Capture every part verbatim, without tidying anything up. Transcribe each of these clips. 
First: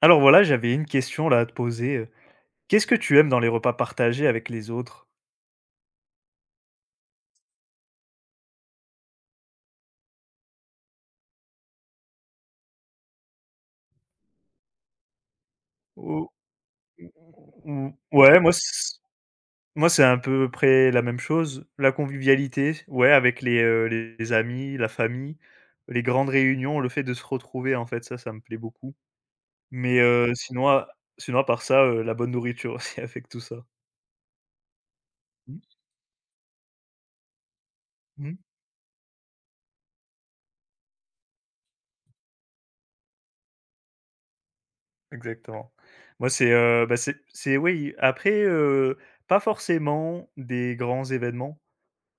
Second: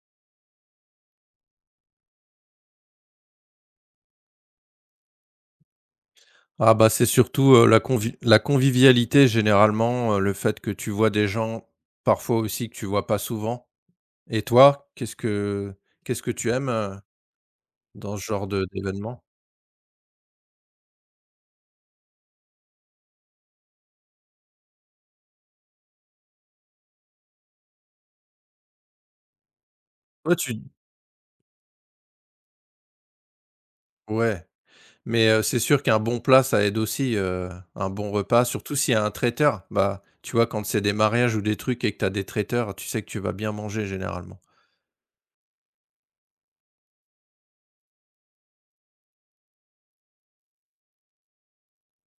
Alors voilà, j'avais une question là à te poser, heu. Qu'est-ce que tu aimes dans les repas partagés avec les autres? Ah bah, c'est surtout, heu, la convi la convivialité généralement, heu, le fait que tu vois des gens parfois aussi que tu vois pas souvent. Et toi, qu'est-ce que qu'est-ce que Ou tu aimes, heu, ou dans ce ouais, genre moi c de d'événement? moi c'est à peu près la même chose. La convivialité, ouais, avec les, heu, les amis, la famille, les grandes réunions, le fait de se retrouver en fait, ça, ça me plaît beaucoup. Mais, heu, Ouais, tu sinon à sinon à part ça, heu, la bonne nourriture aussi avec tout ça. ouais, mais, heu, c'est Mmh, sûr qu'un bon plat, ça aide aussi, heu, un bon mmh, repas, surtout s'il y a un traiteur. Bah, tu vois, quand c'est des mariages ou des trucs et que tu as des traiteurs, tu sais que tu vas bien manger généralement. exactement. Moi c'est, heu, bah, c'est c'est oui, après, heu, pas forcément des grands événements.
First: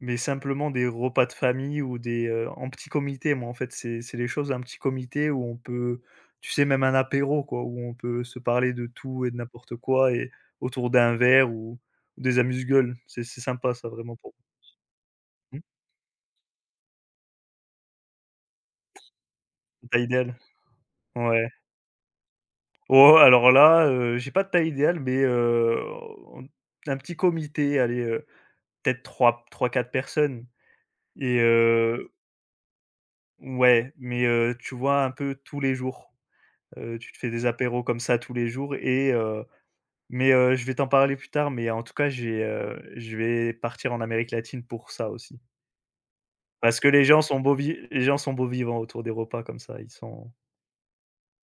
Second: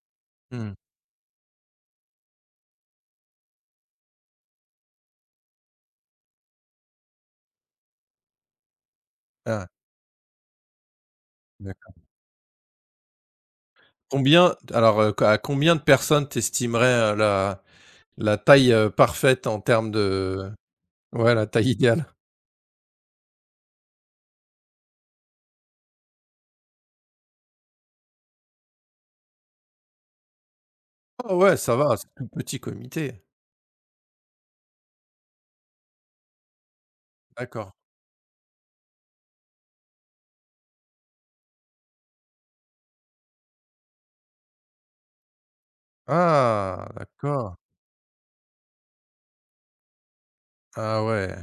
Mais simplement Mmh. des repas de famille ou des, heu, en petit comité, moi, en fait, c'est c'est les choses, un petit comité où on peut tu sais, même un apéro, quoi, où on peut se parler de tout et de Ah, n'importe quoi et autour d'un verre ou d'accord. ou des amuse-gueules. C'est c'est sympa ça vraiment pour Combien alors, heu, co à mmh? combien de personnes t'estimerais estimerais, la la taille, heu, parfaite en termes Taille idéale? de ouais, la Ouais. taille idéale. Oh, alors là, heu, j'ai pas de taille idéale, mais, heu, on un petit comité, allez, heu, peut être trois trois quatre personnes Ah et ouais, ça va, c'est heu tout petit comité. ouais, mais, heu, tu vois, un peu tous les jours. Heu, tu te fais des D'accord. apéros comme ça tous les jours et heu, mais heu, je vais t'en parler plus tard, mais en tout cas, j'ai, heu, je vais partir en Amérique latine pour ça aussi. Parce que Ah les gens sont d'accord. beaux vi les gens sont beaux vivants autour des repas comme ça, ils sont Ah ouais.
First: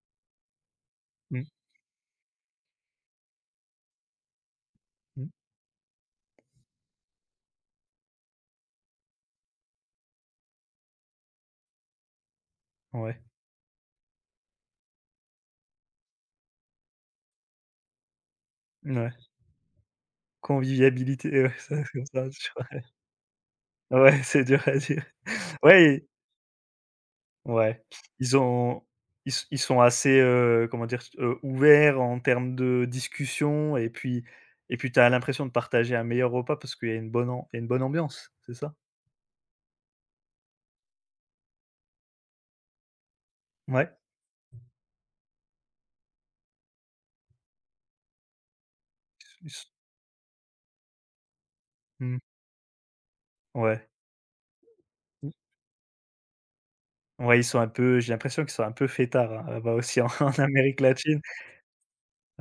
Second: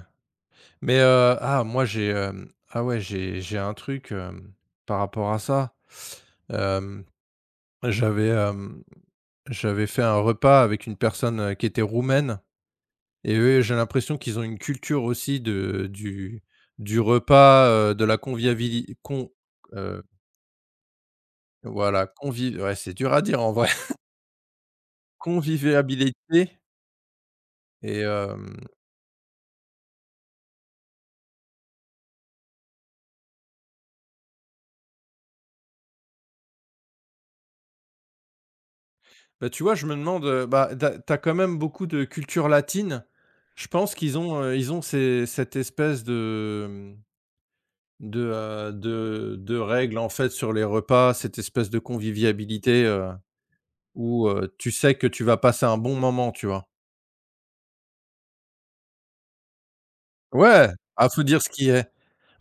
Mais, heu, mmh, ah moi j'ai, hem, ah ouais, j'ai j'ai un truc, hem, par mmh, rapport à ça. Hem, j'avais, hem, j'avais fait un repas avec une personne, heu, qui était roumaine ouais, et eux, j'ai l'impression qu'ils ont une culture aussi de du du repas, heu, de la convivialité, ouais. con heu, Convivialité, ouais, ça, c'est voilà, comme ça, je convi crois. ouais, c'est dur à dire en vrai. Ouais, c'est dur à dire. Ouais. Convivialité Ouais, et ils hem, ont ils s ils sont assez, heu, comment dire? Heu, ouverts en termes de discussion et puis et puis t'as l'impression de partager un meilleur repas parce qu'il y a une bonne am il y a une bonne ambiance, c'est ça? Bah, tu vois, je me demande, heu, bah, tu as tu as quand même beaucoup de culture latine. Je Ouais. pense qu'ils ont, heu, ils ont ces cette espèce de, mmh, de, heu, de Ils de s ils règle, en fait, sur les repas, cette espèce de mmh, convivialité, heu, ouais. où, heu, tu sais que tu vas passer un bon moment, tu vois? Ouais, ils sont un peu j'ai l'impression qu'ils sont un peu fêtards, hein, là-bas aussi en en Ouais! Amérique Ah, latine. faut dire ce qui est.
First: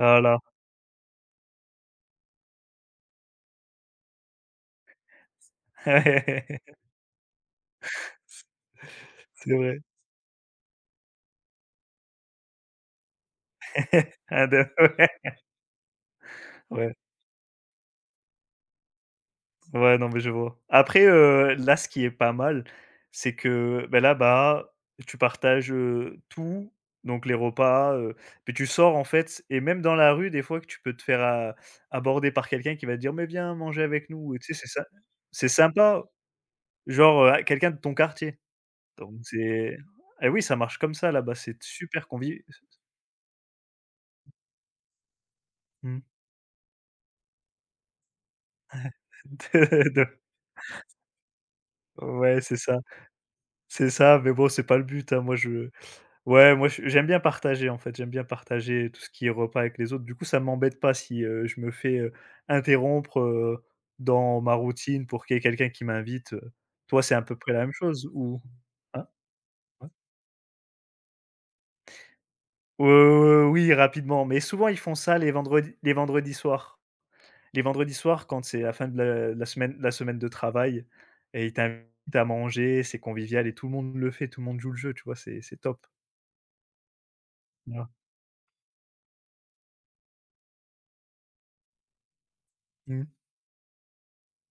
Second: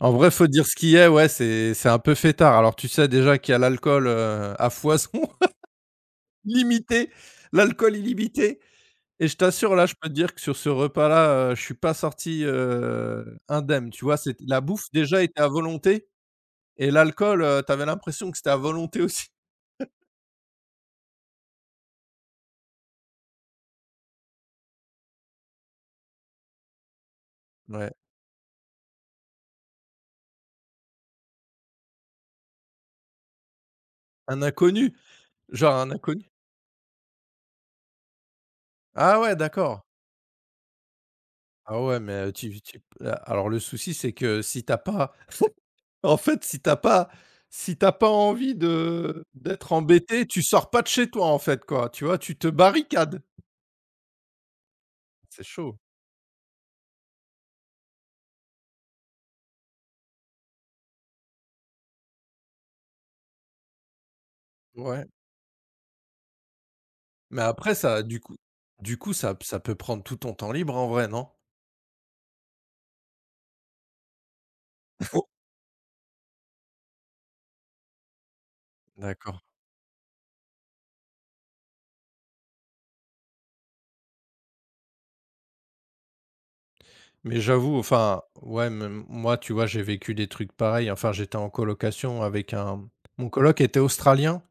En vrai, faut dire ce qui est, ouais, c'est c'est un peu fêtard. Alors, tu sais déjà qu'il y a l'alcool, heu, à foison, limité, l'alcool illimité. Et je C'est t'assure, vrai. là, je peux te dire que sur ce repas-là, heu, je suis pas sorti, heu, indemne, tu vois? C'est Ah la de bouffe ouais. déjà était à volonté et Ouais. l'alcool, heu, tu avais l'impression que c'était à volonté aussi. Ouais, non, mais je vois. Après, heu, là, ce qui est pas mal, c'est que, ben là-bas, tu partages, heu, tout, donc les Ouais, repas, heu, puis tu sors, en fait et même dans la rue, des fois que tu peux te faire a aborder par quelqu'un qui va te dire: «Mais viens manger avec nous» et un tu sais, c'est ça inconnu, c'est genre un sympa, inconnu. genre, heu, quelqu'un de ton quartier, donc Ah ouais, c'est d'accord. et oui, ça marche comme ça là-bas, c'est Ah ouais, super mais heu, convivial. tu tu p a alors le souci, c'est que si tu as pas en fait, si tu as pas si tu as pas envie de d'être embêté, tu sors pas de chez toi, en fait, quoi, tu vois? Tu Ouais, te c'est ça, barricades. c'est ça, mais bon, c'est pas le but, hein. Moi, C'est je chaud. Ouais, moi je j'aime bien partager en fait, j'aime bien partager tout ce qui est repas avec les autres. Du coup, ça m'embête pas si, heu, je me fais, heu, interrompre, heu, dans ma Ouais. routine pour qu'il y ait quelqu'un qui m'invite, heu. Toi, c'est à peu Mais près la même après ça chose du coup ou du hein? coup ça ça peut Ouais? prendre tout ton temps libre en vrai, non? Heu, oui, rapidement, mais souvent ils font ça Oh! les vendredis les vendredis soirs. Les vendredis soirs quand c'est la fin de la D'accord. la semaine la semaine de travail et ils t'invitent à manger, c'est convivial et tout le monde le fait, tout le monde joue le jeu, tu vois? C'est c'est top. Mais j'avoue, Voilà. enfin, ouais, même moi, tu vois, j'ai vécu des trucs pareils. Enfin, j'étais en colocation avec un Mmh. mon coloc était australien.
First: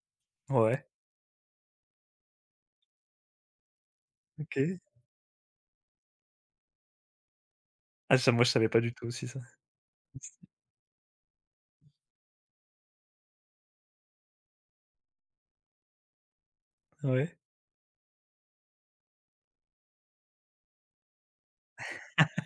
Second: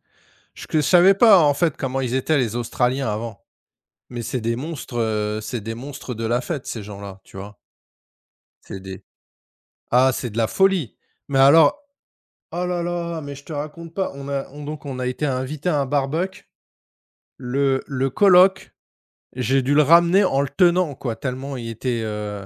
Je que Ouais, savais pas, en fait, comment ils étaient les Australiens avant. Mais c'est des OK. monstres, heu, c'est des monstres de la fête ces gens-là, tu vois? Ah ça, moi je savais C'est pas du des tout aussi ça. Ah, c'est de la folie! Mais alors, oh là là, mais je te raconte pas, on a on donc on a été invité à un barbecue. Ouais. Le le coloc J'ai dû le ramener en le tenant quoi, tellement il était, heu,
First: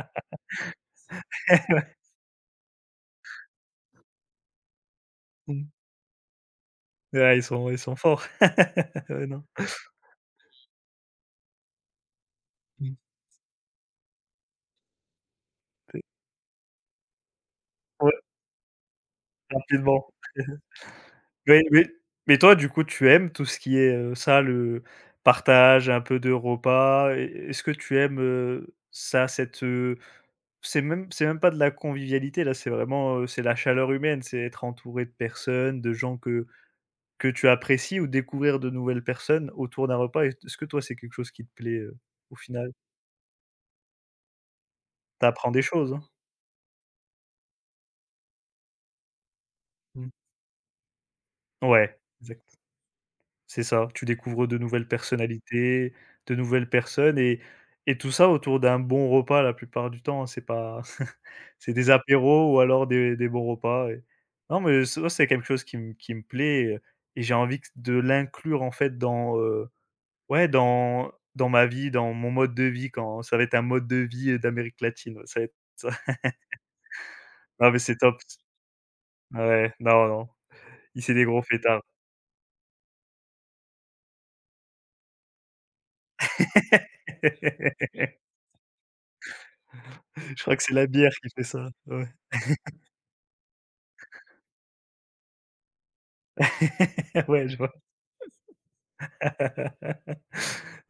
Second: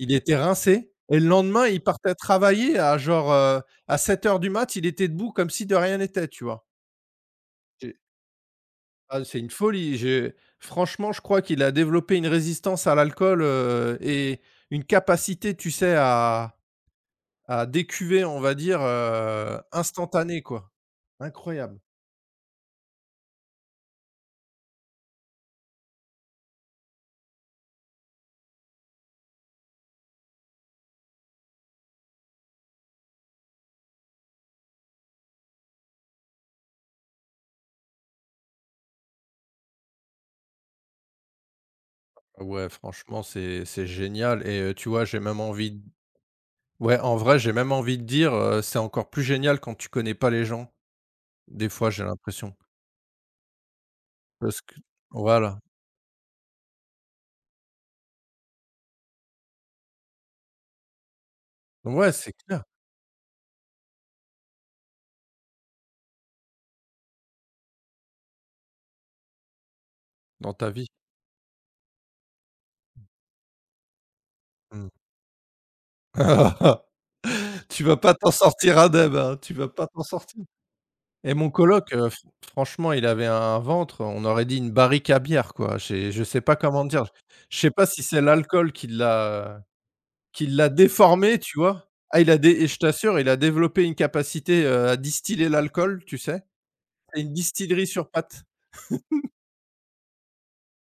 il était rincé et le Ouais. lendemain, il partait travailler à genre, heu, à sept heures du mat, il était debout comme si Mmh. de rien n'était, tu vois? Ouais, ils sont ils J'ai sont forts. Ah Ouais, c'est non. une folie, j'ai franchement, je crois qu'il a développé une résistance à Mmh. l'alcool, heu et une capacité, tu sais, à à Ouais, décuver, on va dire, heu, rapidement. instantanée quoi. Mais Incroyable. mais mais toi, du coup, tu aimes tout ce qui est, heu, ça, le partage, un peu de repas? E est-ce que tu aimes, heu, ça, cette, heu, c'est même c'est même pas de la convivialité, là, c'est vraiment, heu, c'est la chaleur humaine, c'est être entouré de personnes, de gens que que tu apprécies ou découvrir de nouvelles personnes autour d'un repas. Est ce que toi, c'est quelque chose qui te plaît, heu, au Ouais, final? franchement, c'est c'est génial et heu, tu vois, j'ai même T'apprends des envie choses, hein? Ouais, en vrai, j'ai même envie de dire, heu, c'est encore plus génial quand tu Mmh. connais pas les gens. Des fois, Ouais. j'ai l'impression. C'est ça, tu découvres de Parce que nouvelles voilà. personnalités, de nouvelles personnes et et tout ça autour d'un bon repas la plupart du temps, hein, c'est pas c'est des Ouais, c'est apéros ou clair, alors des des bons repas et non mais ça ouais, c'est quelque chose qui me qui me plaît, heu et j'ai envie q de l'inclure en fait dans, heu, ouais dans ta vie. dans dans ma vie, dans mon mode de vie quand ça va être un mode de vie, heu, d'Amérique Mmh. latine, ouais, ça va être ça. Non mais Tu c'est vas pas top. t'en sortir indemne, hein, tu vas Ouais, pas t'en non, non, sortir. il c'est des Et gros mon fêtards. coloc, heu, fr franchement, il avait un ventre, on aurait dit une barrique à bière, quoi. J'ai je sais pas comment dire. Je sais pas si c'est l'alcool qui l'a Je qui crois que l'a c'est la bière qui déformé, fait tu ça, vois? ouais. Ah, il a dé Et je t'assure, il a développé une capacité, heu, à distiller l'alcool, tu sais? C'est une Ouais, je vois. distillerie sur pattes.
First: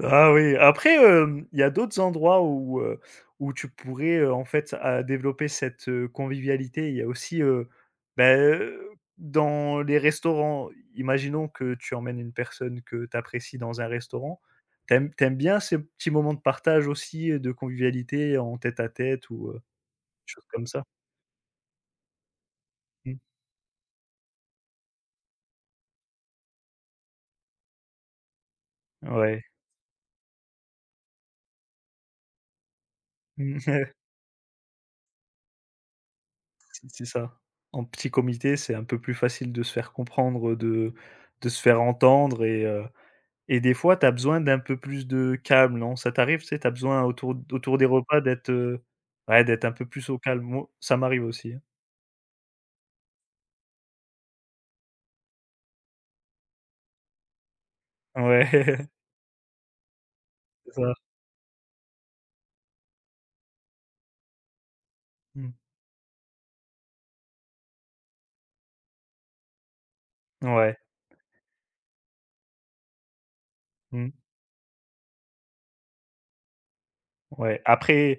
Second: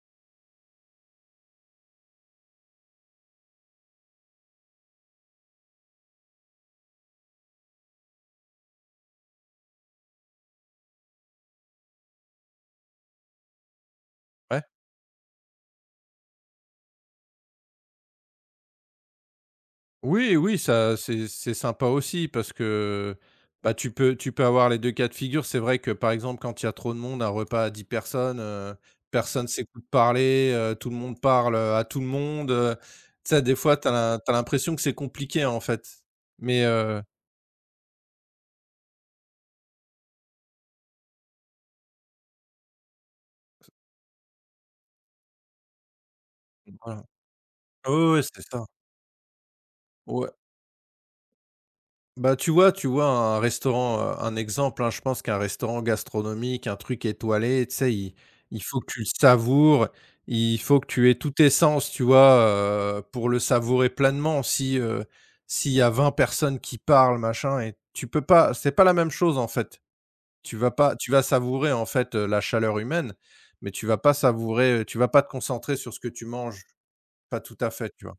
Ah oui, après, hem, il y a d'autres endroits où, heu, où tu pourrais, heu, en fait, à développer cette, heu, convivialité. Il y a aussi, heu, bah, heu, dans les restaurants, imaginons que tu emmènes une personne que tu apprécies dans un restaurant. Ouais. T'aimes t'aimes bien ces petits moments de partage aussi, euh, de convivialité en tête à tête ou, heu, Oui, choses oui, comme ça? ça c'est c'est sympa aussi parce que, Mmh, bah, tu peux tu peux avoir les deux cas de figure. C'est vrai que, par exemple, quand il y a trop de monde, un repas à dix personnes, heu, ouais. personne s'écoute parler, heu, tout le monde parle, euh, à tout le monde, heu. Tu sais, des fois, tu as l'impression que c'est compliqué, en fait. Mais, heu, C'est ça. En petit comité, c'est un peu plus facile de se faire comprendre, de de se faire entendre et heu et des fois, tu as besoin d'un peu plus de calme, non? Ça t'arrive, tu sais, tu as voilà. besoin autour autour des Ouais, repas ouais, c'est d'être, ça. heu, ouais, d'être un peu plus au Ouais. calme. Mo ça m'arrive aussi, hein. Bah, tu vois tu vois un restaurant, heu, un exemple, hein, je pense qu'un restaurant gastronomique, un truc étoilé, tu sais, il il faut que Ouais, tu le savoures, il c'est faut que ça. tu aies tous tes sens, tu vois, heu, pour le savourer pleinement. Si, heu, Mmh. s'il y a vingt personnes qui parlent, machin et tu peux pas c'est pas la même chose, en fait. Tu vas Ouais. pas Tu vas savourer, en fait, heu, la chaleur humaine, mais tu vas Mmh. pas savourer, tu vas pas te concentrer sur ce que tu manges. Pas tout Ouais. à fait, tu vois? Après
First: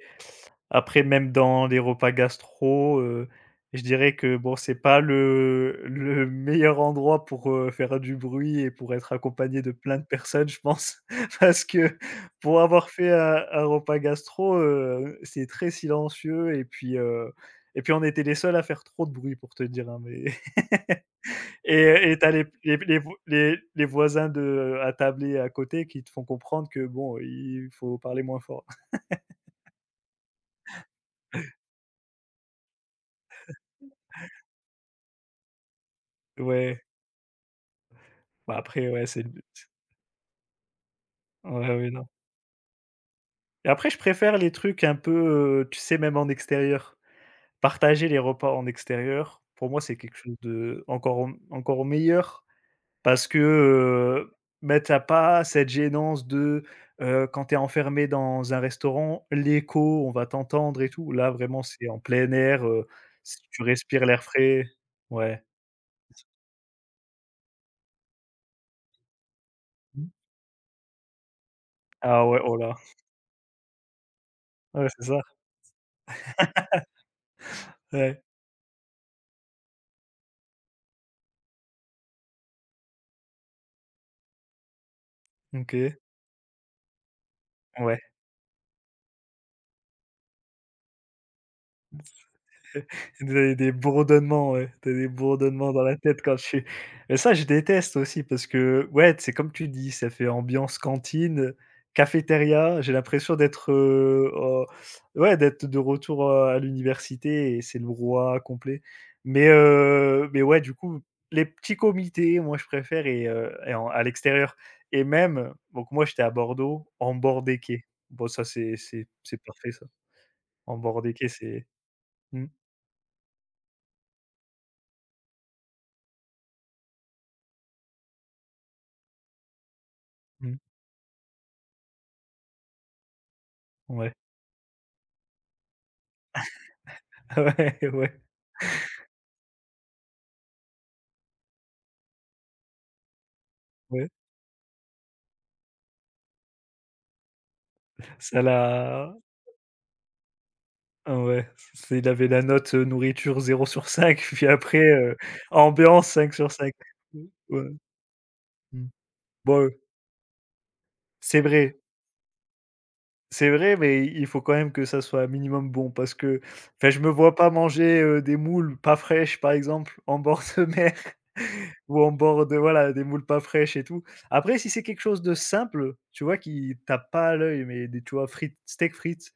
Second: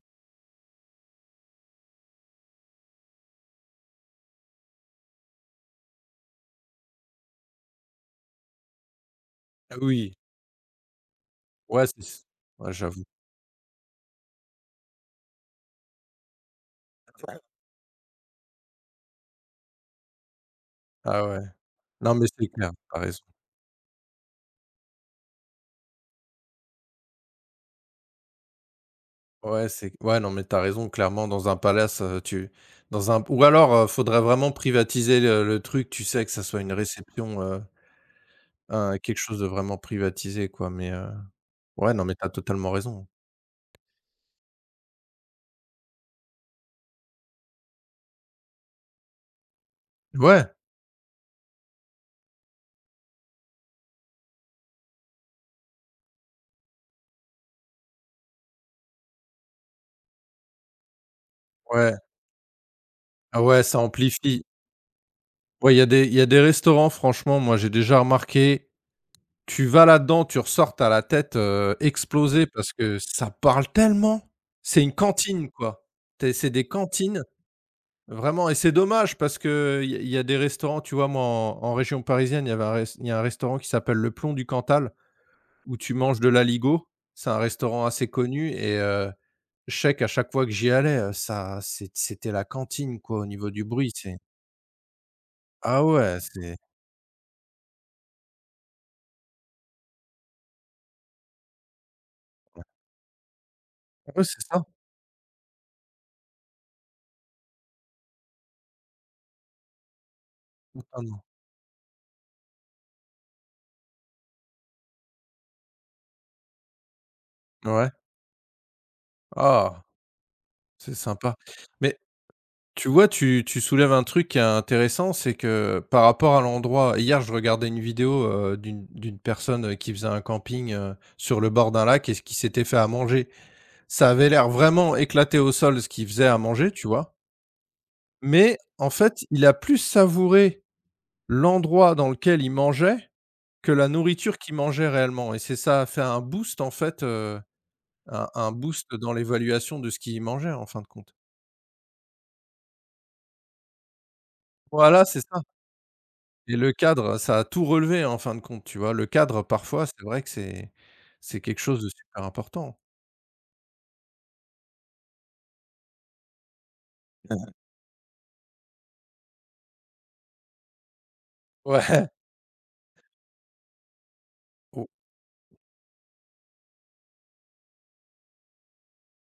Après, même dans les repas gastro, heu, je dirais que bon, c'est pas le le meilleur endroit pour, heu, faire du bruit et pour être accompagné de Ah plein de oui, personnes, je pense. Parce ouais, que c'est pour ouais, avoir j'avoue. fait un un repas gastro, heu, c'est très silencieux et puis, heu et puis on était les seuls à faire trop de bruit pour te dire, hein, mais Ah ouais. et Non, et mais t'as les c'est clair, les t'as les vo raison. les les voisins de à table et à côté qui te font comprendre que bon, il faut parler moins fort. Ouais, c'est ouais, non, mais t'as raison, clairement, dans un palace, heu, tu dans un ou alors, heu, faudrait vraiment privatiser le le truc, tu sais, que ça soit une Ouais, réception, heu, bah, après un ouais, quelque c'est le chose de but. vraiment privatisé, quoi, mais heu, Ouais, ouais, ouais, non, non. mais t'as totalement raison. Et après, je préfère les trucs un peu, heu, tu sais, même en extérieur. Partager les repas en extérieur, pour moi, c'est quelque chose Ouais, de encore encore meilleur parce que, heu, bah, tu pas cette gênance de, heu, quand tu es enfermé dans un restaurant, l'écho, on va t'entendre et tout. Là, vraiment, c'est ouais, en plein air, heu, s ah tu ouais, ça respires l'air amplifie. frais. Ouais. Ouais, il y a des il y a des restaurants, franchement, moi, j'ai déjà remarqué, tu vas là-dedans, tu ressors, tu la tête, heu, Ah ouais, explosée oh parce là. que ça parle tellement. C'est Ouais, une c'est ça. cantine, quoi. Tu c'est des cantines Ouais. vraiment et c'est dommage parce qu'il y a il y a des restaurants, tu vois? Moi, en en région parisienne, il y avait un res il y a un restaurant qui s'appelle Le Plomb du Cantal où tu OK. manges de l'aligot. C'est un restaurant Ouais. assez connu et heu, je sais qu'à chaque fois que j'y allais, heu, ça c'ét c'était la cantine, quoi, au Tu niveau as du des bruit. C'est bourdonnements, ouais, tu as des bourdonnements ah dans la ouais, tête quand je c'est suis mais ça, je déteste aussi parce que, ouais, c'est comme tu dis, ça fait ambiance cantine, cafétéria. J'ai l'impression d'être, Ah ouais, heu, c'est ça. au ouais, d'être de retour, heu, à l'université et c'est le brouhaha complet. Mais heu, mais ouais, du coup, Totalement. les petits comités, moi, je préfère et heu et en à l'extérieur et même donc moi, j'étais à Bordeaux, en bord des quais. Ouais. Bon, ça, c'est c'est c'est parfait, Ah! ça. En C'est bord des quais, sympa. c'est Mais mmh, tu vois, tu tu soulèves un truc qui est intéressant, c'est que par rapport à l'endroit hier, je regardais une vidéo, heu, d'une d'une personne, heu, qui faisait un mmh, camping, heu, sur le bord d'un lac et ce qui s'était fait à manger. Ça ouais. avait l'air vraiment éclaté au sol ce qu'il faisait à manger, tu vois? Ouais, ouais, Mais en fait, il a plus savouré l'endroit dans lequel il mangeait que la ouais. nourriture qu'il mangeait réellement et c'est ça a fait un boost en fait, heu, un Ça un boost dans l'a l'évaluation de ce qu'il mangeait en fin de compte. ah ouais, c'est il avait la note, heu, nourriture zéro sur cinq. Puis après, Voilà, heu, c'est ça. ambiance cinq sur Et le cinq. cadre, ça a Ouais, tout relevé hein, en fin de compte, tu mmh. vois? Le cadre, Bon, heu, parfois, c'est vrai que c'est c'est c'est quelque vrai, chose de super important. c'est vrai, mais il faut quand même que ça soit un minimum bon parce que enfin, je me vois pas manger, heu, des moules pas fraîches, par exemple, en bord de mer ou Ouais, en bord de voilà, des moules pas fraîches et tout. Après si c'est ou quelque chose de simple, tu vois, qui tape pas à l'œil, mais des tu vois, frites steak frites.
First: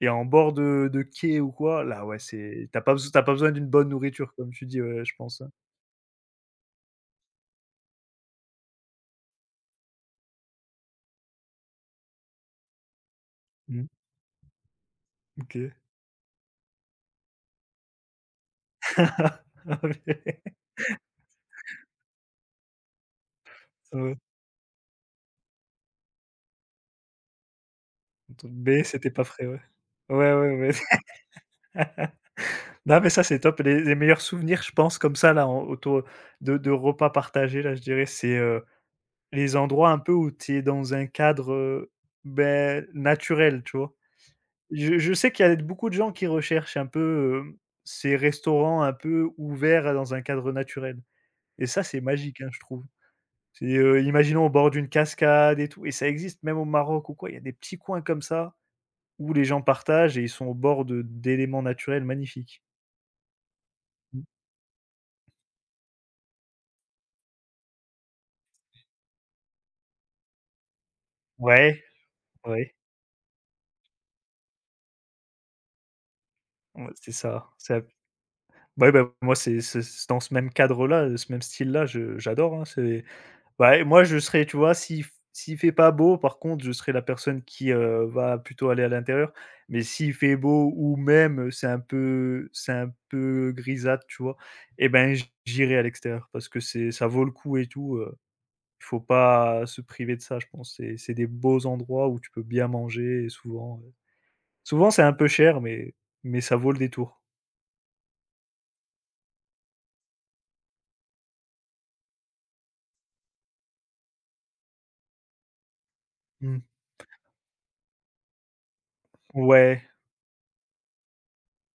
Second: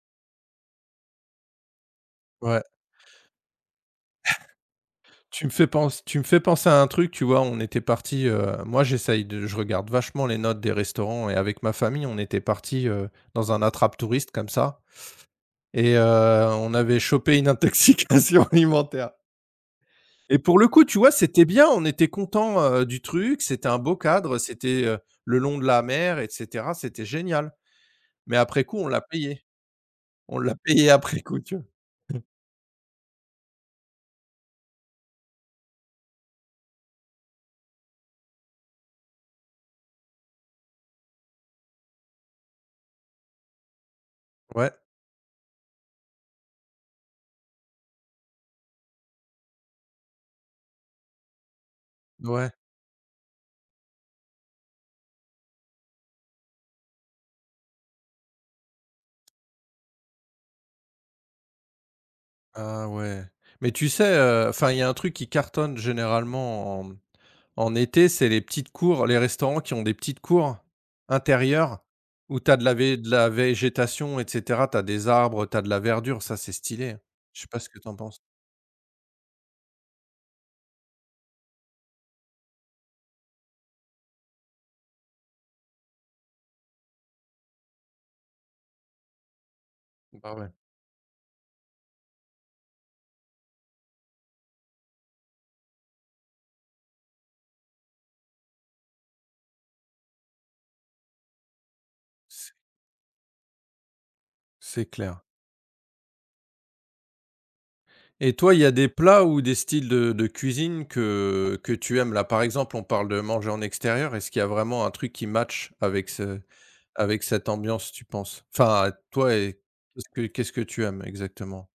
Et en bord de de quai ou quoi, là, ouais, ouais. c'est t'as pas beso tu pas besoin d'une bonne nourriture, comme tu dis, ouais, je pense, Tu me hein. fais penser. Tu me fais penser à un truc, tu vois? On était parti. Moi j'essaye de je regarde vachement les notes des restaurants et avec ma famille, on était parti dans un Mmh, attrape-touriste comme ça OK. et heu, on avait chopé une intoxication alimentaire Ah et ouais. pour le coup, tu vois, c'était bien, on était content du truc, c'était un beau Ouais. cadre, c'était, heu, le long de la mer et cetera, c'était génial. Mais après coup, Un on l'a c'était pas payé. frais, ouais. Ouais, On l'a ouais, ouais. payé après coup, tu vois? Non, mais ça, c'est top. Les les meilleurs souvenirs, je pense, comme ça, là, en autour de de repas partagés, là, je dirais, c'est, heu, les endroits un peu où tu es dans un cadre, heu, beh, naturel, tu vois? Ouais, Je je sais qu'il y a beaucoup de gens qui recherchent un peu, heu, ces restaurants un peu ouverts dans un cadre naturel. Et ça, c'est magique, hein, ouais. je trouve. C'est, heu, imaginons au bord d'une cascade et tout et ça existe même au Maroc ou quoi, il y a des petits coins comme ça où les gens partagent et ils sont au bord de d'éléments naturels magnifiques. Ah ouais. Mais tu sais, Mmh. heu, enfin, il y a un truc qui cartonne généralement en en été, c'est les petites cours, les restaurants qui ont des petites cours Ouais, intérieures où tu as de ouais, la vé de la végétation et cetera. Tu as des arbres, tu as de la verdure, ça, c'est stylé, ouais, hein. c'est Je sais ça, pas ce que c'est tu en penses? ouais, bah, moi, c'est c'est c'est dans ce même cadre-là, ce même style-là, je j'adore, hein, c'est. Bah et moi je serais tu vois, si f s'il fait pas beau, par contre, je serais la personne qui, heu, va plutôt aller à l'intérieur. Mais s'il Bah, fait ouais, beau ou même c'est un peu c'est un peu grisâtre, tu vois? Et ben j j'irai à l'extérieur parce que c'est ça vaut le coup et tout, heu, il faut pas se priver de ça, je pense. C'est c'est des beaux endroits où tu peux c'est bien manger et souvent, heu, c'est souvent c'est un clair. peu cher mais mais ça vaut le détour. Et toi, il y a des plats ou des styles de de cuisine que que tu aimes? Là, par exemple, on parle de manger en extérieur. Est-ce qu'il y a vraiment un truc qui match avec ce Mmh. avec cette ambiance, tu penses? Enfin, toi et Ouais. qu'est-ce que qu'est-ce que tu aimes exactement?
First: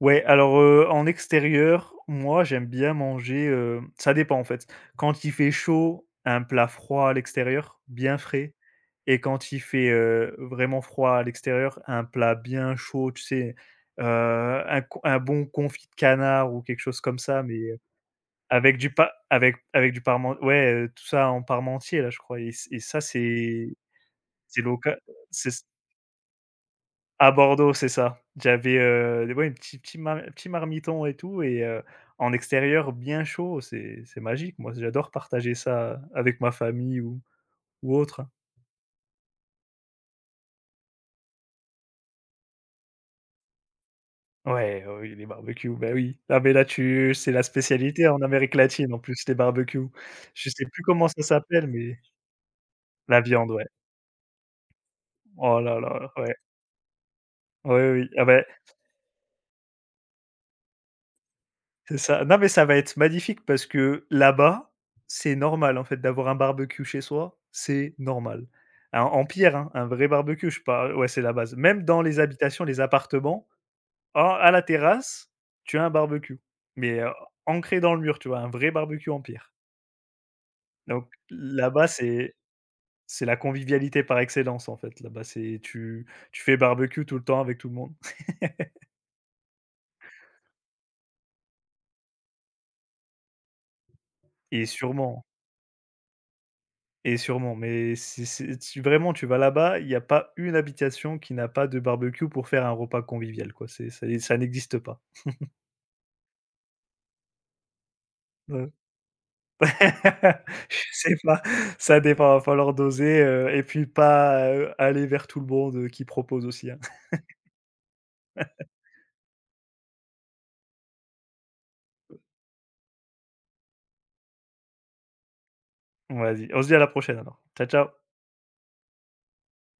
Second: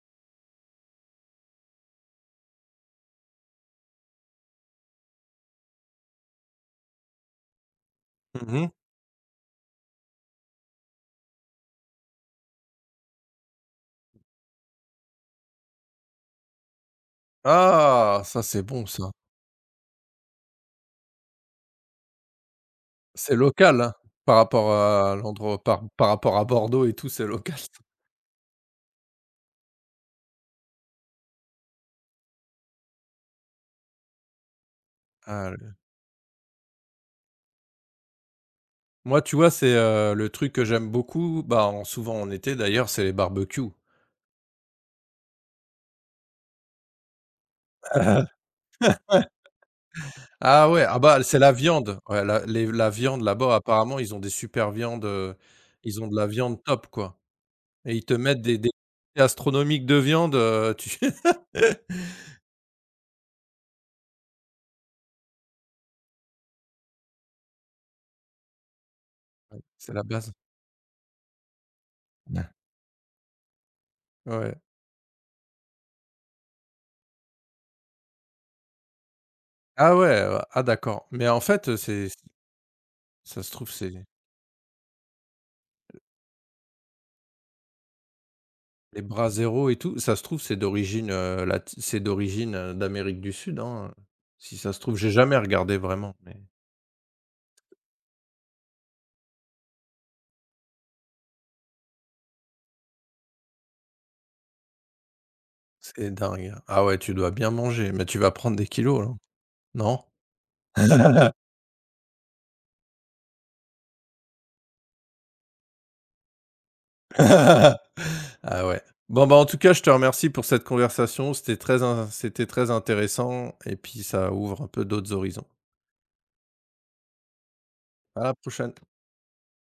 Ouais, alors, heu, en extérieur, moi, j'aime bien manger, heu, ça dépend, en fait. Quand il fait chaud, un plat froid à l'extérieur, bien frais Mmh. et quand il fait, heu, vraiment froid à l'extérieur, un plat bien chaud, tu sais, heu, un co un bon confit de canard ou quelque chose comme ça, mais, heu, Ah! Ça, c'est avec bon du ça. pa avec avec du parmen ouais, heu, tout ça en parmentier, là, je crois et c et ça, C'est c'est local, hein, par c'est rapport local. à l'endroit par par rapport à Bordeaux et tout, c'est À local ça. Bordeaux, c'est ça. J'avais, heu, ouais, un petit petit mar petit marmiton et tout et heu, en extérieur bien chaud, c'est c'est magique. Moi, j'adore Ah partager le ça avec ma famille ou ou autre, hein. Moi, tu vois, c'est, heu, le truc que j'aime beaucoup, bah, en souvent en été d'ailleurs, c'est les barbecues. Ouais, oh oui, les barbecues, bah, oui. Ah, mais là, tu c'est la spécialité en Amérique latine, en plus, les barbecues. Je sais Ah plus ouais, ah comment bah, ça c'est la s'appelle, viande. mais Ouais, la les la la viande viande, là-bas, ouais. apparemment, ils ont des super viandes, heu, Oh là ils ont là, de la ouais. viande top, quoi Ouais, et Oui, ils oui. te Ah, mettent beh des des quantités astronomiques de viande, heu, tu C'est ça. Non, mais ça va être magnifique parce que là-bas, c'est normal en fait d'avoir un barbecue chez soi, c'est normal. Un en pierre, hein, un C'est la vrai base. barbecue, je parle ouais, c'est la base. Même dans les Ouais. habitations, les appartements, en à Ouais. la terrasse, tu as un barbecue, mais heu, ancré dans le mur, tu vois? Un vrai barbecue en pierre. Ah ouais, heu, ah d'accord. Donc Mais en fait, là-bas, c'est c'est c'est la ça se trouve, c'est convivialité par excellence en fait. Là-bas, c'est tu tu fais barbecue tout le temps avec tout le monde les bras zéro et tout, ça se trouve, c'est d'origine, heu, lati c'est d'origine, heu, d'Amérique du Sud, hein, si et ça se trouve. J'ai sûrement. jamais regardé vraiment, mais Et sûrement, mais c'est c'est tu vraiment, tu vas là-bas, il n'y a pas une habitation qui n'a pas de barbecue pour faire un repas convivial, quoi. C'est c'est ça n'existe pas. c'est dingue, hein. Ah ouais, tu dois bien manger, mais tu vas prendre des Heu, kilos, là, non? je sais pas, ça dépend, va falloir doser, heu et puis pas, heu, aller vers tout le monde, heu, qui propose aussi, hein. Ah ouais. Bon, bah, en tout cas, je te remercie pour cette conversation. C'était très in c'était très intéressant et puis ça ouvre un peu d'autres horizons. Vas-y, on se dit à la prochaine alors. Ciao, ciao. À la prochaine.